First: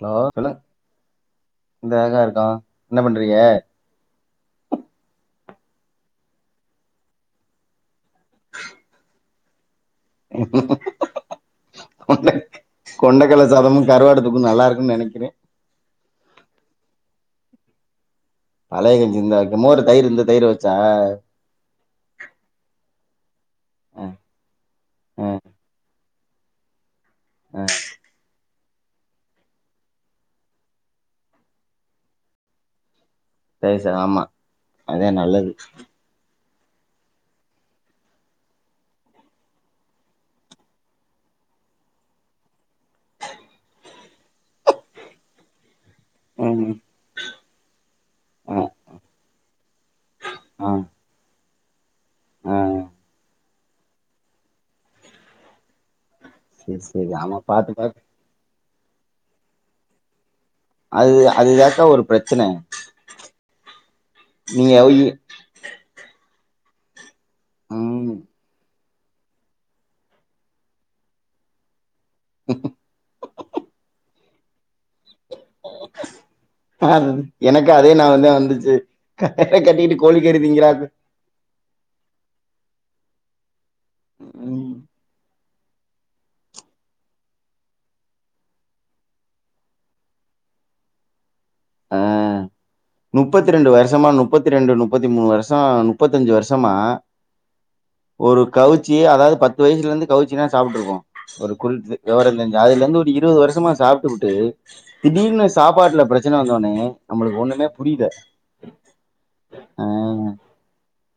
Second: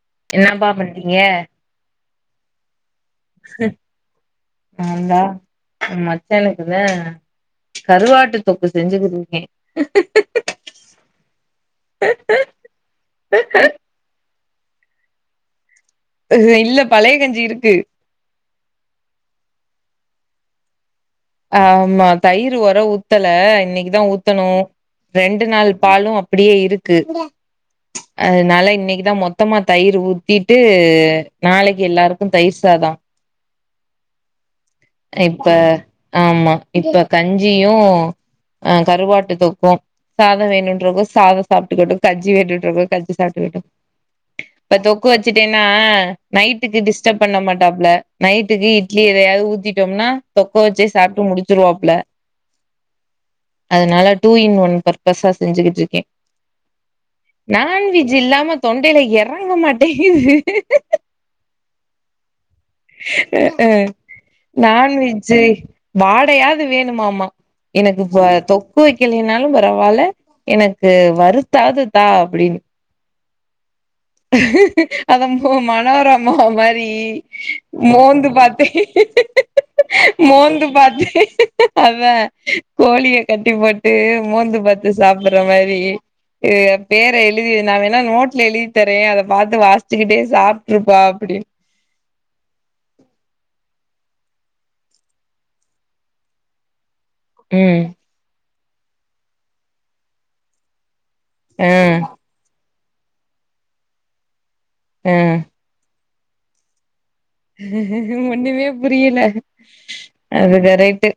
Hello சொல்லுங் என்னப்பா பண்றீங்க இந்த அழகா இருக்கா என்ன பண்றீங்க நந்தா மச்சனக்குதா கருவாட்டு தொக்கு செஞ்சு குடுக்கே கொண்ட கொண்டக்கல்ல சாதமு கருவாடு தொக்கு நல்லா இருக்குன் நெனைக்கிறே இல்ல பழைய கஞ்சி இருக்கு பழைய கஞ்சி இருந்தாகா மோரு தயிரு இருந்தா தயிரு வெச்சா ஆமா தயிர் உர ஊத்தல இன்னைக்கு ஆ தான் ஊத்தணு ஆ ரெண்டு நாள் பாலும் அப்படியே இருக் கு ஆ அதனால இன்னைக் அதா மொத்தமா தயிர் ஊத்திட்டு நாளைக்கு எல்லாருக்கு தயிர் சாத தயிர் சாத ஆமா அதே இப்ப நல்லது ஆமா இப்ப கஞ்சியு ஆ கருவாட்டு தொக்கும் சாத வேணுன்றவங்க சாத சாப்டுக்கிட்டம் கஞ்சி வேணுன்றவங்க கஞ்சி சாப்டுக்கிட்டம் இப்ப தொக்கு வெச்சுட்டேன்னா ம் நைட்டுக்கு டிஸ்டப் பண்ண மாட்டாப்புல நைட்டுக்கு ஆ இட்லி எதையாவது ஊத்தி னா தொக்கு ஆ வெச்சி சாப்டு முடிச்சிருவாப்ல ஆ அதனால டூ இன் ஒன் பர்பஸா செஞ்சுகிட்டு இருக்கே செரி செரி ஆமா பாத்து பாத் ஜீல்லாம தொண்டையில இறங்க மாட்டங்குது அது அதுதாக்கா ஒரு பிரச்சன அ ஆ நீங்க நான் ஒய் வெஜ்ஜு வாடையாவது வேணுமாமா எனக்கு ம் இப்ப தொக்கு வெக்கலைனாலு பரவாயில்ல எனக்கு வறு த்தாதுதா அப்டின் அத ஓ மனோரமா மாரி அது எனக்கு அதே மோந்து நாவந்தா பாத்தே வந்துச்சு கயிற கட்டிக்கிட்டு கோழிக்கறி மோந்து திங்கிறாங்க பாத் அதா கோழிய கட்டி போட்டு மோந்து ம் பாத்து சாப் ற மாரி இவக பேர எழுதி நா வேணா நோட்ல எழுதி தரே அத பாத்து வாசிச்சுக்கிட்டே சாப்ருப்பா அப்படின் ஆ நுப்பத்தி ரெண்டு வருஷமா நுப்பத்தி ரெண்டு நுப்பத்தி மூணு வருஷோ நுப்பத்தி அஞ்சு வருஷமா ம் ஒரு கவுச்சி அதாது பத்து வயசுல இருந்து கவுச்சினா சாப்ட்டு இருப்போ ஒரு ஆ குறிப்பிட்ட வெவர தெரிஞ்ச அதுல இருந்து ஒரு இருவது வருஷமா சாப்டுபுட்டு ஆ திடீர்னு சாப்பாட்ல பிரச்சன வந்த உன்னே நம்மளுக் ஒண்ணுமே புரியல ஒண்ணுமே புரியல ஆ அது கரைட்டு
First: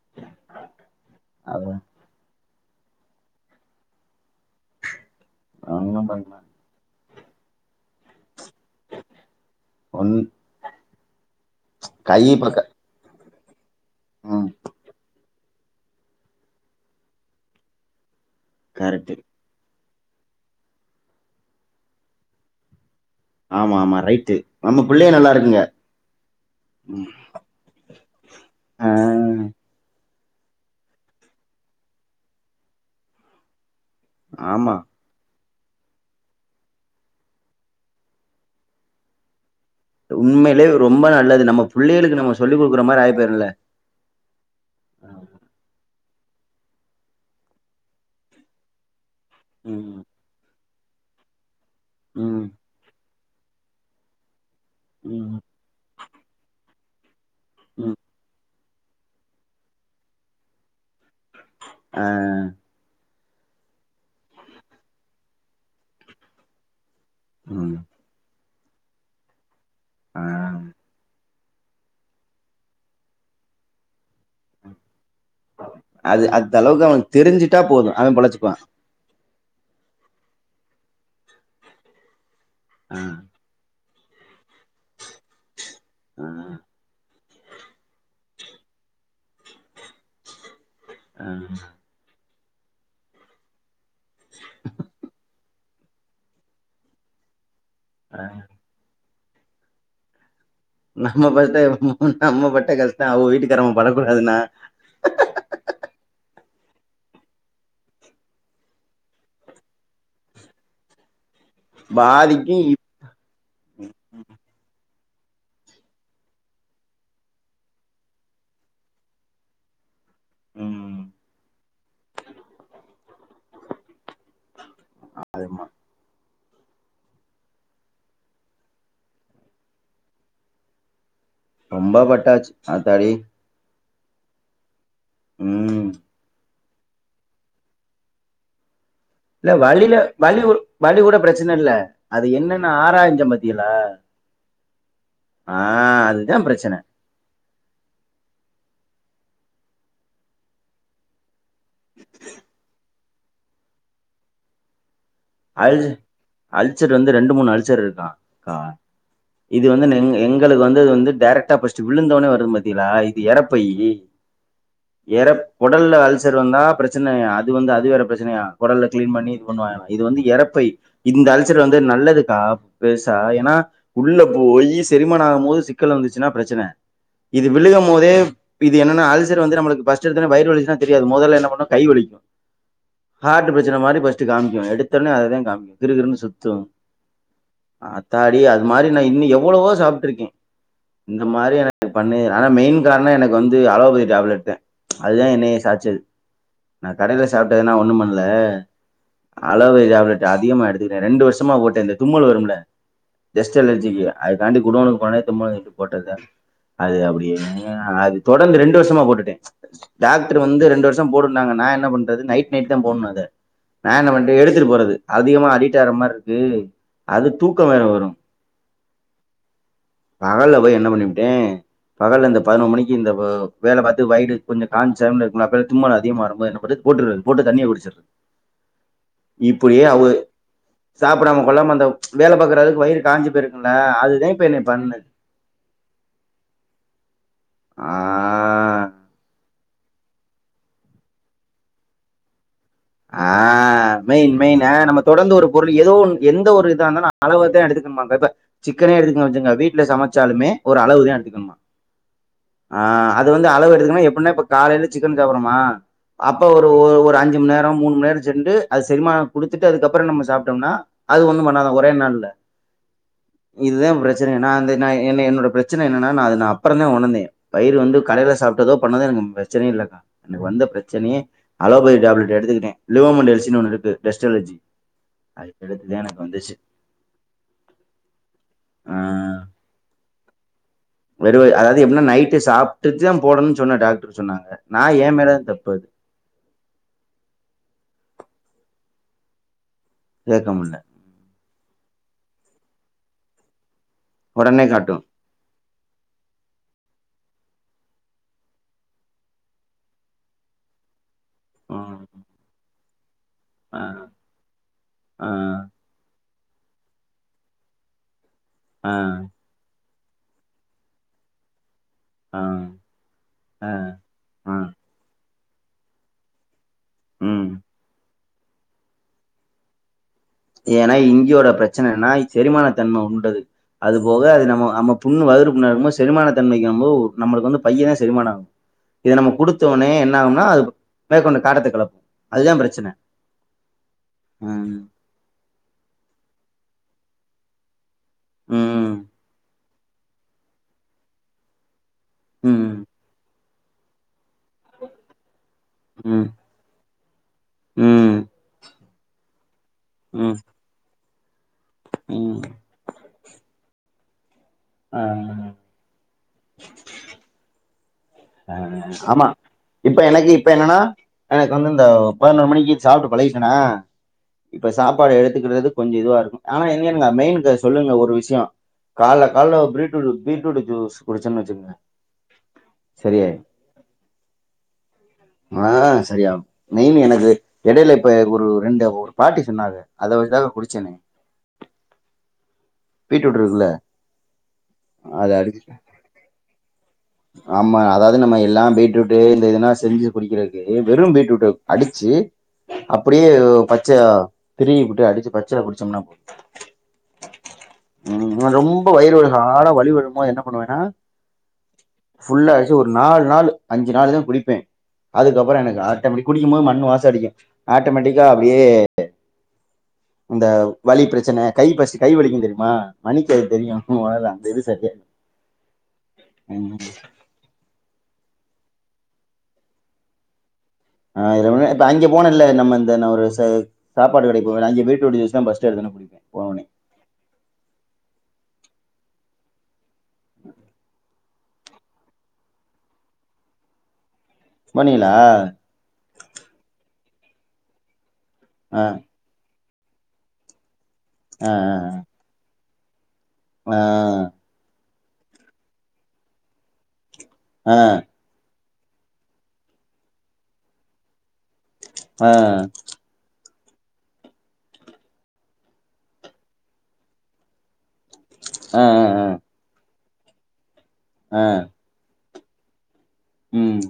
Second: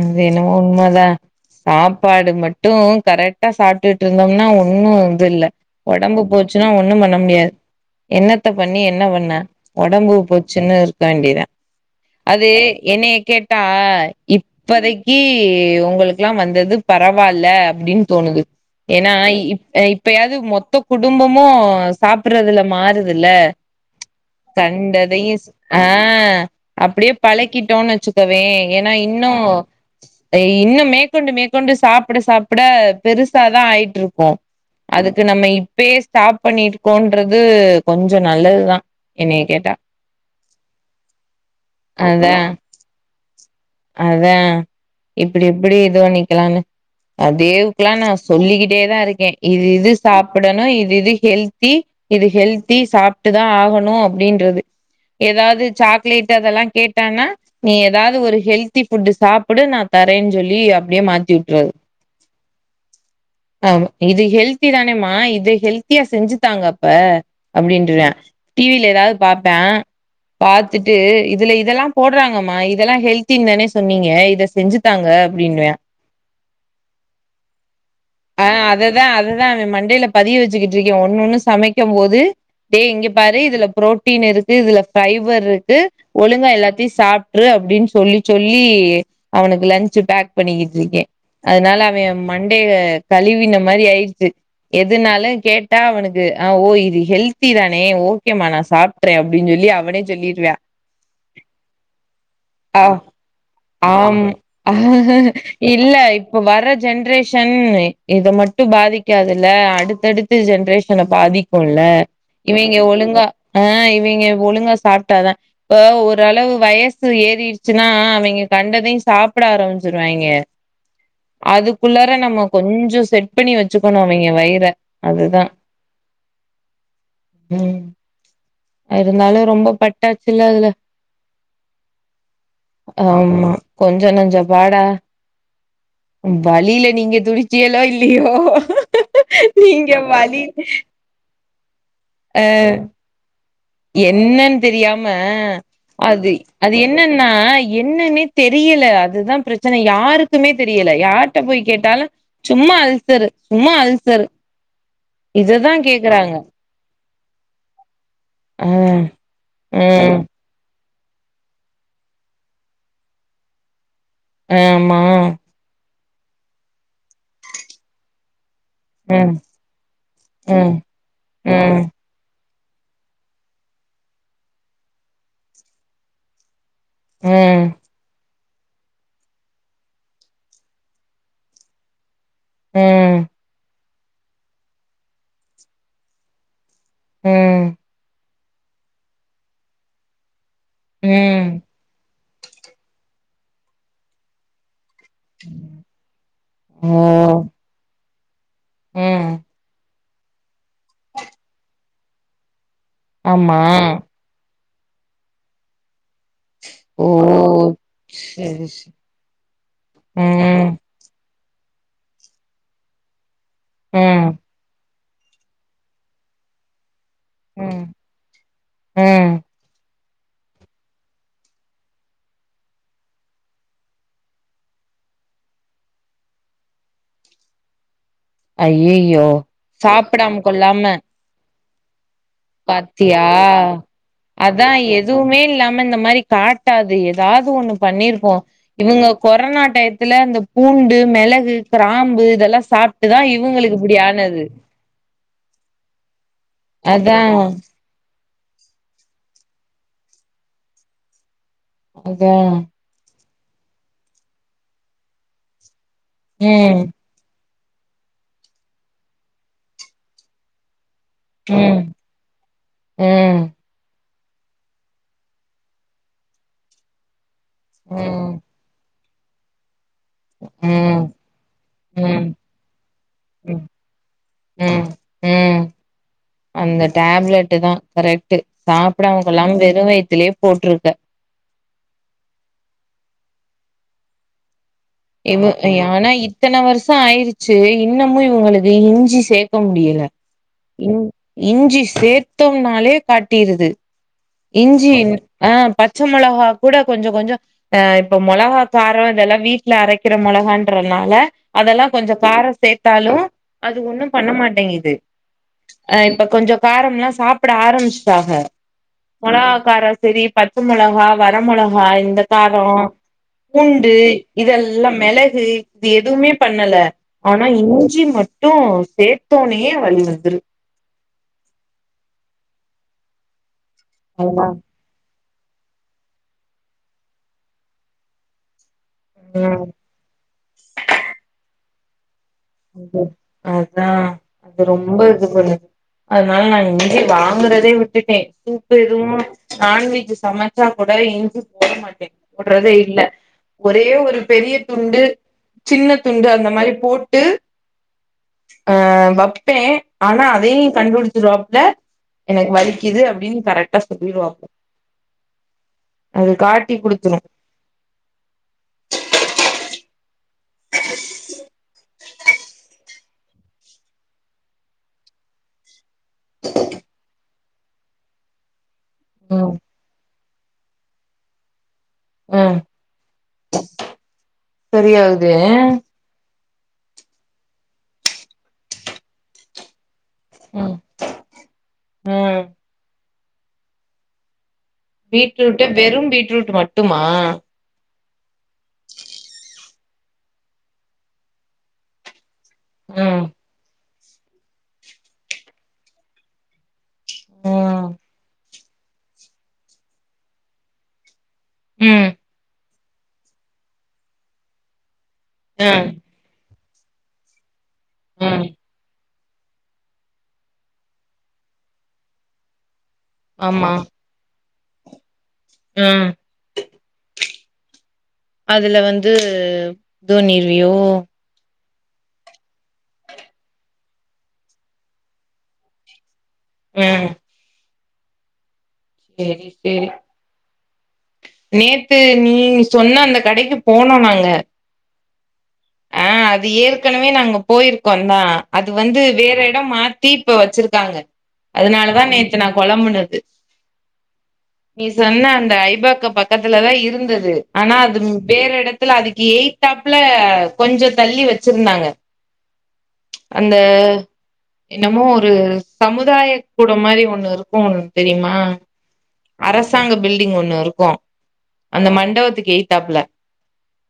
அது என்னவோ உண்மதா அது சாப் பாடு மட்டு கரெக்டா சாப்டுட்டு இருந்தோம்னா ஒன்னு இது இல்ல ஒன்னு ஒடம்பு பண்ணல போச் சுனா ஒண்ணு பண்ண முடியாது என்னத்த பண்ணி என்ன பண்ண ஒன் ஒடம்பு உச்சுன்னு இருக்க வேண்டியதா கை அது பக்க என்னைய கேட் டா ம் இப்பதைகி உங்குளுக் லா வந்தது பரவால்ல அப்டின் தோணுது ஏனா கரெக்ட்டு இப் இப் பயாது மொத்த குடும்பமு சாப்பறதுல மாறு துல ஆமா ஆமா ரைட்டு நம்ம கண்ட புள்ளைக நல்லா [unintelligible] இருக்குங்க ஆ அப்டியே பழக்கிட்டோம்ன் வெச்சுக்கவே ஆ ஏனா இன்னு இன்னு மேற்கொண்டு மேற்கொண்டு சாப்பட சாப்பட பெருசாதா ஆயிட்டு இருக்கு ஆமா அதுக்கு நம்ம இப்பயே ஸ்டாப் பண்ணிருக்கோன்றது கொஞ்ச நல்லதுதா என்னையக் கேட்டா உண்மையிலே ரொம்ப நல்லது நம்ம புள்ளைகளுக்கு நம்ம சொல்லி குடுக்குற மாரி ஆயி போயிருல அதா இப்டி இப்டி இது பண்ணிக்கலானு அ தேவ்க்லா நா சொல்லிக்கிட்டே தா இருக்கே இது இது ம் சாப் பிடணு இது இது ஹெல்த்தி இது ம் ஹெல்த்தி சாப்ட்டு தா ஆகணு அப்டின்றது ம் எதாது சாக்லேட் அதெல்லா கேட்டான்னா நீ ம் எதாது ஒரு ஹெல்தி ஃபுட் சாப்புடு நா தரேன்னு சொல்லி அப்டியே மாத்தி வுட்றது ஆ ஆம இது ஹெல்த்தி தானேமா இது ஹெல்த்தியா செஞ்சுத்தாங்க அப்ப ம் அப்டின்றே டீ வில ஏதாது பாப்பே ஆ பாத்துட்டு இதுல இதெல்லா போடுறாங்கம்மா இதெல்லா ஹெல்த்தி தானே சொன்னீங்க இத செஞ்சுத்தாங்க அப்டின்னுவே அது அந்த அளவுக்கு அவ தெரிஞ்சுட்டா போது அவ பொழச்சுக்குவா அதா அததா அவ மண்டைல பதிய வச்சுக்கிட் இருக்கே ஒன்னு ஒண்ணு சமைக்கு போது டே ஆ இங்க பாரு இதுல புரோட்டீன் இருக்கு இதுல ஃபைபர் இருக்கு ஆ ஒழுங்கா எல்லாத்தையு சாப் ட்ரு அப்டின்னு சொல்லி சொல்லி அவனுக்கு லன்ச் பேக் பண்ணிக்கிட்டு இருக்கே ஆ அதனால அவ மண்டைல கழிவின மாரி ஆயிருச்சு எதுனாலு கேட் ட்டா அவனுக்கு ஆ ஓ இது ஹெல்த்தி தானே ஆ. ஓகேம்மா நா சாப்பிட்டறே அப்டின்னு சொல்லி அவனே சொல்லிருவா நம்ம பட் நம்ம பட்ட ஆ கஷ்டோ அவ வீட்டுக்காரம ஆம் படக்கூடாதுன்னா இல்ல இப்ப வர ஜென்ரேஷன் இத மட்டு பாதிக்காதுல்ல அடுத்தடுத்த ஜென்ரேஷன பாதிக் குல்ல பாதிக்கு இவிங்க ஒழுங்கா ஆ இவிங்க ஒழுங்கா சாப்ட்டாதா இப்ப ஓரளவு வயசு ஏறிருச்சுன்னா அவிங்க கண்டதையு சாப்ட ஆரம்பிச்சுருவாயிங்க ம் அதுக்குல்லார நம்ம கொஞ் செட் பண்ணி வெச்சுக்கணு அவிங்க வயிற அதுதா ம் இருந்தாலு ரொம்ப பட்டாச்சு இல்ல அதுல ரொம்ப பட்டாச்சு ஆத்தாடி ஆமா கொஞ்ச நஞ்ச பாடா ம் வலில்ல நீங்க துடிச்சங்கோளோ இல்லையோ இல்ல வலில்ல வலி வலி கூட பிரச்சனை இல்ல அது என்னன்னு ஆராயிஞ்சன் பாத்திங்களா என்னன்னு தெரியாம அது அதுதா அது பிரச்சன என் என்னன்னா என்னன்னே தெரியல அதுதா பிரச்சனை யாருக்குமே தெரியல யார்கிட்ட போய் கேட்டாலு சும்மா அல்சரு சும்மா அல்சரு இததா அல் கேக்குறாங்க அல்சர் வந்து ரெண்டு மூணு அல்சர் இருக்கா அ ஆ இது வந்து நெங் ம் எங் களுக்கு வந்து வந்து டைரெக்டா ஃப்ர்ஸ்ட் விழுந்தோனே வரு பாத்தீங்களா இது எரைப்பையி ஆமா எரப் கொடல்ல அல்சர் வந்தா பிரச்சனயா அது வந்து அது வேற பிரச்சனையா கொடல்ல கிளீன் பண்ணி ம் இது பண்ணுவாங்கலம் இது வந்து எரைப்பை ம் இந்த அல்சர் வந்து ம் ன நல்லதுக்கா பெருசா ஏன்னா உள்ள போய் செரிமானோ ஆகும் போது சிக்கல் வந்துச்சுன்னா பிரச்சனை இது ம் விழுகம் போதே இது என்னன்ன அல்சர் வந்து நம்மளுக்கு ஃபர்ஸ்ட் எடுத்த உடனே வயிறு வலிச்சுச்சுனா தெரியாது மொதல்ல என்ன பண்ணுனா கை வலிக்கு ம் ஹார்ட் பிரச்சனை மாரி ஃபஸ்ட் காமிக்கு எடுத்தோடனே அததா காம் கிறுகிறுன்னு சுத்தும் ம் அத்தாடி அது மாரி நா இன்னு எவ்ளவோ சாப்பிட்டு இருக்கே இந்த ம் மாரி எனக்கு கு பண்ணு ஆனா மெயின் காரண எனக்கு வந்து அலோபதி டேப்லெட் தா அதுதா என்னைய சாச்சது நா கடையில ஓ சாப்பிட்டதுன்னா ஒண்ணு பண்ணல ம் அலோபதி டேப்லெட் அதிகமாக எடுத்துக்கிட்டே ரெண்டு வருஷமா போட்டே இந்த தும்மல் வரும்ல டர்ஸ்ட் ஆமா அலர்ஜிக்கு அது தாண்டி குடேனுக்கு [unintelligible] போட்ட தான் அது ஓ அப்டியே அது தொடர்ந்து செரி ரெண்டு செ வருஷமா போட்டுட்டே டாக்டர் வந்து ம் ரெண்டு வரு ஷம் போடுனாங்க நா என்ன பண்றது நைட் நைட் தா போடணு அத நா என்ன பண் ம் போறது அதிகமா அடிட் ஆகுற மாரி இருக்கு அது தூக்க வேற வரும் ம் பகல்ல போய் என்ன பண்ணிபுட்டே பகல்ல இந்த பதிணெரு மணிக்கு இந்த வேல பாத்து வயல் கொஞ்ச காஞ்ச டைம்ல இருக்கணும் அப்ப தும்மல் அதிகமா வரும்போது என்ன பண்றது போட்டுறது போட்டு தண்ணிய குடிச்சிருறது அய்யயோ சாப்டாம கொல்லாம சாப்டாம கொல்லாம அந்த வேல பாக்குற அளவுக்கு வயிறு பாத்தியா காஞ்சு போயிருக்கும்ல அதுதான் இப்ப என்ன அதா பண்ணுது எதுவுமே இல்ல இந்த மாரி காட்டாது ஏதாது ஒண்ணு ஆ பண்ணிருப்போ இவங்க கொரோனா டையத் துலா இந்த பூண்டு மிளகு கிராம்பு இதெல்லா சாப் ஆ மெயின் மெயின் ஆ நம்ம தொடர்ந்து ஒரு பொருள் ஏதோ எந்த ஒரு இதா இருந்த அதா அளவுத்தா எடுத்து இப்ப சிக்கன எடுத்துக்கினா வச்சிகோங்க வீட்டுல சமைச்சாலுமே ஒரு அளவு தா எடுத்துக்கணுமா அதா ஆ அது வந்து அளவு எடுத்துக்கன்னா எப்டின்னா இப்ப காலையில சிக்கன் சாப்புறமா அப்ப ம் ஒரு அஞ்சு மண் நேரோ மூணு மணி நேரோ அது செரிமான குடுத்துட்டு அதுக்கப்பறோ நம்ம சாப்டம்னா அது ஒண்ணு பண்ணாதா ம் ஒரே நாள்ல ம் ம் இதுதா பிரசன்ன நா அந்த நா என்ன என்னோட பிரச்சன என்னன்னா நா அத நா அப்பற தா உணர்ந்தே வயிறு வந்து ம் கடையில சாப்பிட்டதோ பண்ணதோ எனக்கு பிரச்சனயே இல்லைக்கா எனக்கு வந்த பிரச்சனையே அலோபதி ம் டேப்லட் எடுத்துக்கிட்டே ம் லோமண்ட்ரசினு ஒன்னு இருக்கு டெஸ்ட் அலர்ஜி ம் அது ம் எடுத்துதா எனக்கு வந்துச்சு அந்த டேப்லெட் தா கரெக்ட்டு ஆ சாப்டாமா கொள்ளாம வெறு வயித்துலயே போட்ருக்க வெறு வயி அதாவது எப்டின்னா நைட்டு சாப்பிட்டு தா போடணும் சொன்ன டாக்டர் சொன்னாங்க நா ஏ மேலதா இது தப்பு நீ அது ஆனா [unintelligible] இத்தன வருஷம் ஆயிருச்சு இன்னமும் இவங்களுக்கு இஞ்சி சேக்க முடியல சேக்க முல்ல இஞ்சி சேர்த்தோம்னாலே காட்டிருது ஒடனே இஞ்சி காட்டு ஆ பச்ச மொளக கூட கொஞ்ச கொஞ்சோ ஆ இப்ப மொளகா காரம் இதெல்லா வீட் ல அரைக்கிற மொளகன்றதனால ஆ அதெல்லா கொஞ்ச காரோ சேத்தாலு அது ஆ ஒண்ணு பண்ண மாட்டேங்குது ஆ ஆ இப்ப கொஞ்ச காரம்ல்லா சாப்ட ஆரம்பிச்சிடங்க ஆ ல்லாக்கார செரி பச்ச மொளக வர மொளக இந்த ஆ காரம் ஆ பூண்டு ஆ இதெல்லா மெலகு இது எதுவுமே பண்ணல ம் ஆனா இஞ்சி மட் மட்டு சேர்த்தோனே வழி வந்துரு ஏன்னா இங்கேயோட பிரச்சனைனா செரிமான தன்ம உண்டது அது போக அது அதா நம்ம [unintelligible] புண்ணு வாகுறு புண்ண இருக்குபோது செரிமான தன்மைக்குபோ நமளுக்கு வந்து பைய தா செரிமான ஆகு இத நம்ம ம் கொடுத்தோனே என்ன ஆகும்னா அது மேற்கொண்டு காட்டத்த கிளப்பு இது அதா அது ம் ரொம்ப இது பண்ணு அதனால நா இஞ்சி வாங்குறதே விட்டுட்ட [unintelligible] ம் எதுவு நான்வெஜ் சமைச்சா கூட இஞ்சி போட மாட்டே போடுறதே ம் இல்ல ஒரே ஒரு பெரிய துண்டு சின்ன துண்டு ம் அந்த மாரி போட்டு ம் அ வைப்பே ஆனா ம் அதையு நீ கண்டுபிடித்துருவாப்ல ம் எனக்கு வலிக்குது அப்டின்னு கரெக்டா சொல்லிவாப்ள ஆ அது காட்டி குடுத்துரு அ ஆமா இப்ப எனக்கு இப்ப என்னன்னா எனக்கு வந்து இந்த பதினொரு மணிக்கு சாப்ட்டு பழகிட்டனா இப்ப சாப்பாடு எடுத்துக்கிறது கொஞ்சோ இதுவா இருக்கு ஆனா எ என்யேன்ங்க மெயின்க்கு சொல்லுங்க ஒரு விஷியோ கால்ல ம் கால்ல பிருட் ட்டுடூ பீட்ரூட் ஜூஸ் குடிச்சே வச்சுக்குங்க ம் சரியாயிரு சரியாகுது ஆ சரியாவு மெயின் எனக்கு எடையில இப்ப ஒரு ரெண்டு ஒரு பாட்டி சொன்னாக அத வச்சுதாக ம் குடிச்சன்னே ம் பீட்ரூட் இருக்குல்ல அதை அடிச்சு பீட்ரூட்டு வெறு பீட்ரூட் மட்டுமா ஆமா அதாவுது நம்ம எல்லா பீட்ரூட்டு் இந்த இதல்லா செஞ்சு குடிக்கிறதுக்கு வெறு பீட்ரூட் அடிச்சு ம் அப்டியே பச்ச திருகிவுட்டு அடிச்சு பச்சில குடிச்சோம்னா போது ம் ம் ரொம்ப வயிறு வழி ஹாடா வழி வறுபோ என்ன பண்ணுவேன்னா ம் ஃபுல்லா அடுச்சு ஒரு நாலு நாள் அஞ்சு நாள் தா குடிப்பே அதுக்கப்றோ அ எனக்கு ஆற் அப்டி குடிக்கு போது மண் வாசோ அடிக்கு ஆட்டோமேட்டிக்கா ம் அப்டியே இந்த வலி பிரச்சனை கை பஸ்டு கை வலிக்கு தெரியுமா மணிக்கு அது ஆமா தெரியு [unintelligible] ம் ம் அதுல வந்து தோணிர்வியோ ஆ இர மணி நே இப்ப அங்க போனனெல்ல நம்ம இந்த நா ஒரு சா சாப்பாடு கடைக்கு போவேல அங்கே பீட்ரூட் ஜூஸ்தா பஸ்ட்டு எடுத்துதோன்னே போவனே ம் சேரி சேரி நேத்து நீ சொன்ன அந்த கடைக்கு போனோ நாங்க போனிங்லா ஆ அது ஏற்கனவே நாங்க போயிருக்கோ தா அது ஆ வந்து வேற எடோ மாத் தி இப்ப வச்சிருக்காங்க ஆ அதனாலதா நேத்து நா கொழம்புனது ஆ நீ சொன்ன அந்த ஐபாக்கோ பக்கத்துலதா இருந்துது ஆ ஆனா ஆ அது வேற எடத்துல அதுக்கு எய்த்தாப்ல கொஞ்சோ தள்ளி வச்சிருந்தாங்க ஆ அந்த என்னமோ ஒரு சமுதாய கூட மாரி ஒண்ணு இருக்கு ஒன்னு தெரியுமா ஆ ஆ அரசாங்க பில்டிங் ஒண்ணு இருக்கு ஆ அந்த மண்டபத்துக்கு ஏய் தாப்ல ம்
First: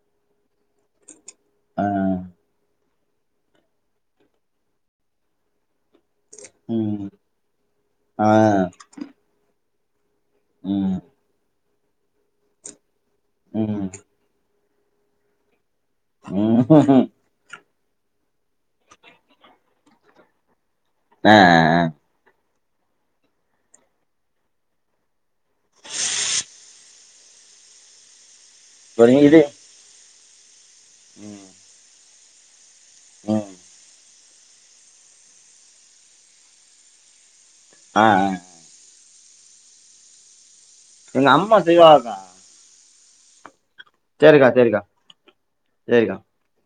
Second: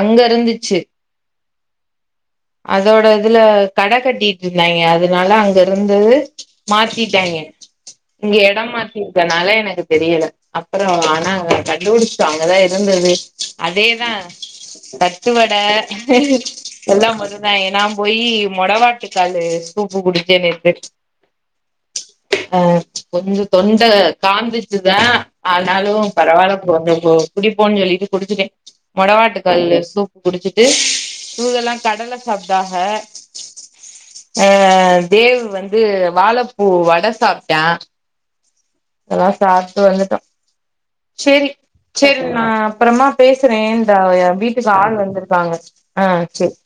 அங்க இருந்துச்சி ஆ அதோட இதுல கட கட்டிட்ருந்தாய்ங்க அதனால அங்கருந்தது ம் மாத்திட்டாய்ங்க ஆ இங்க எடோ மாத்தி இருக்கனால எனக்கு தெரியல அப்றோ ம் ஆனா நாங்க கண்டுபுடுச்ட்டோ அங்க தா இருந்தது அதே ம் தா த ட்டு வட ம் எல்லா மொறு னாய் நா போயி மொடவாட்டுக்காலு சூப்பு குடிச்சே நேத்து அ ஆ ஹ [inaudible] ஆ கொஞ்சொ தொண்ட காந்துச்சு தா ஆனாலு பரவால்ல போனக்கு குடிப்போன் சொல்லிட்டு குடிச்சிட்டே ஆ இது மொடவாட்டுக்கால் சூப் குடிச்சிட்டு ம் இவுகல்லா கடல சாப்டாக ம் ஆ தேவு வந்து வாழப்பூ வட சாப்ட்டா ஆ ஆ அதல்லா சாப்ட்டு வந்துட்டோ எங்க சேரி அம்மா செய்வாங்கக்கா சேரி நா அப்றமா பேசுறே இந்தா சரிக்கா வீட்டுக்கு சரிக்கா ஆள் வந்திருக்காங்க ஆ சரிக்கா சேர்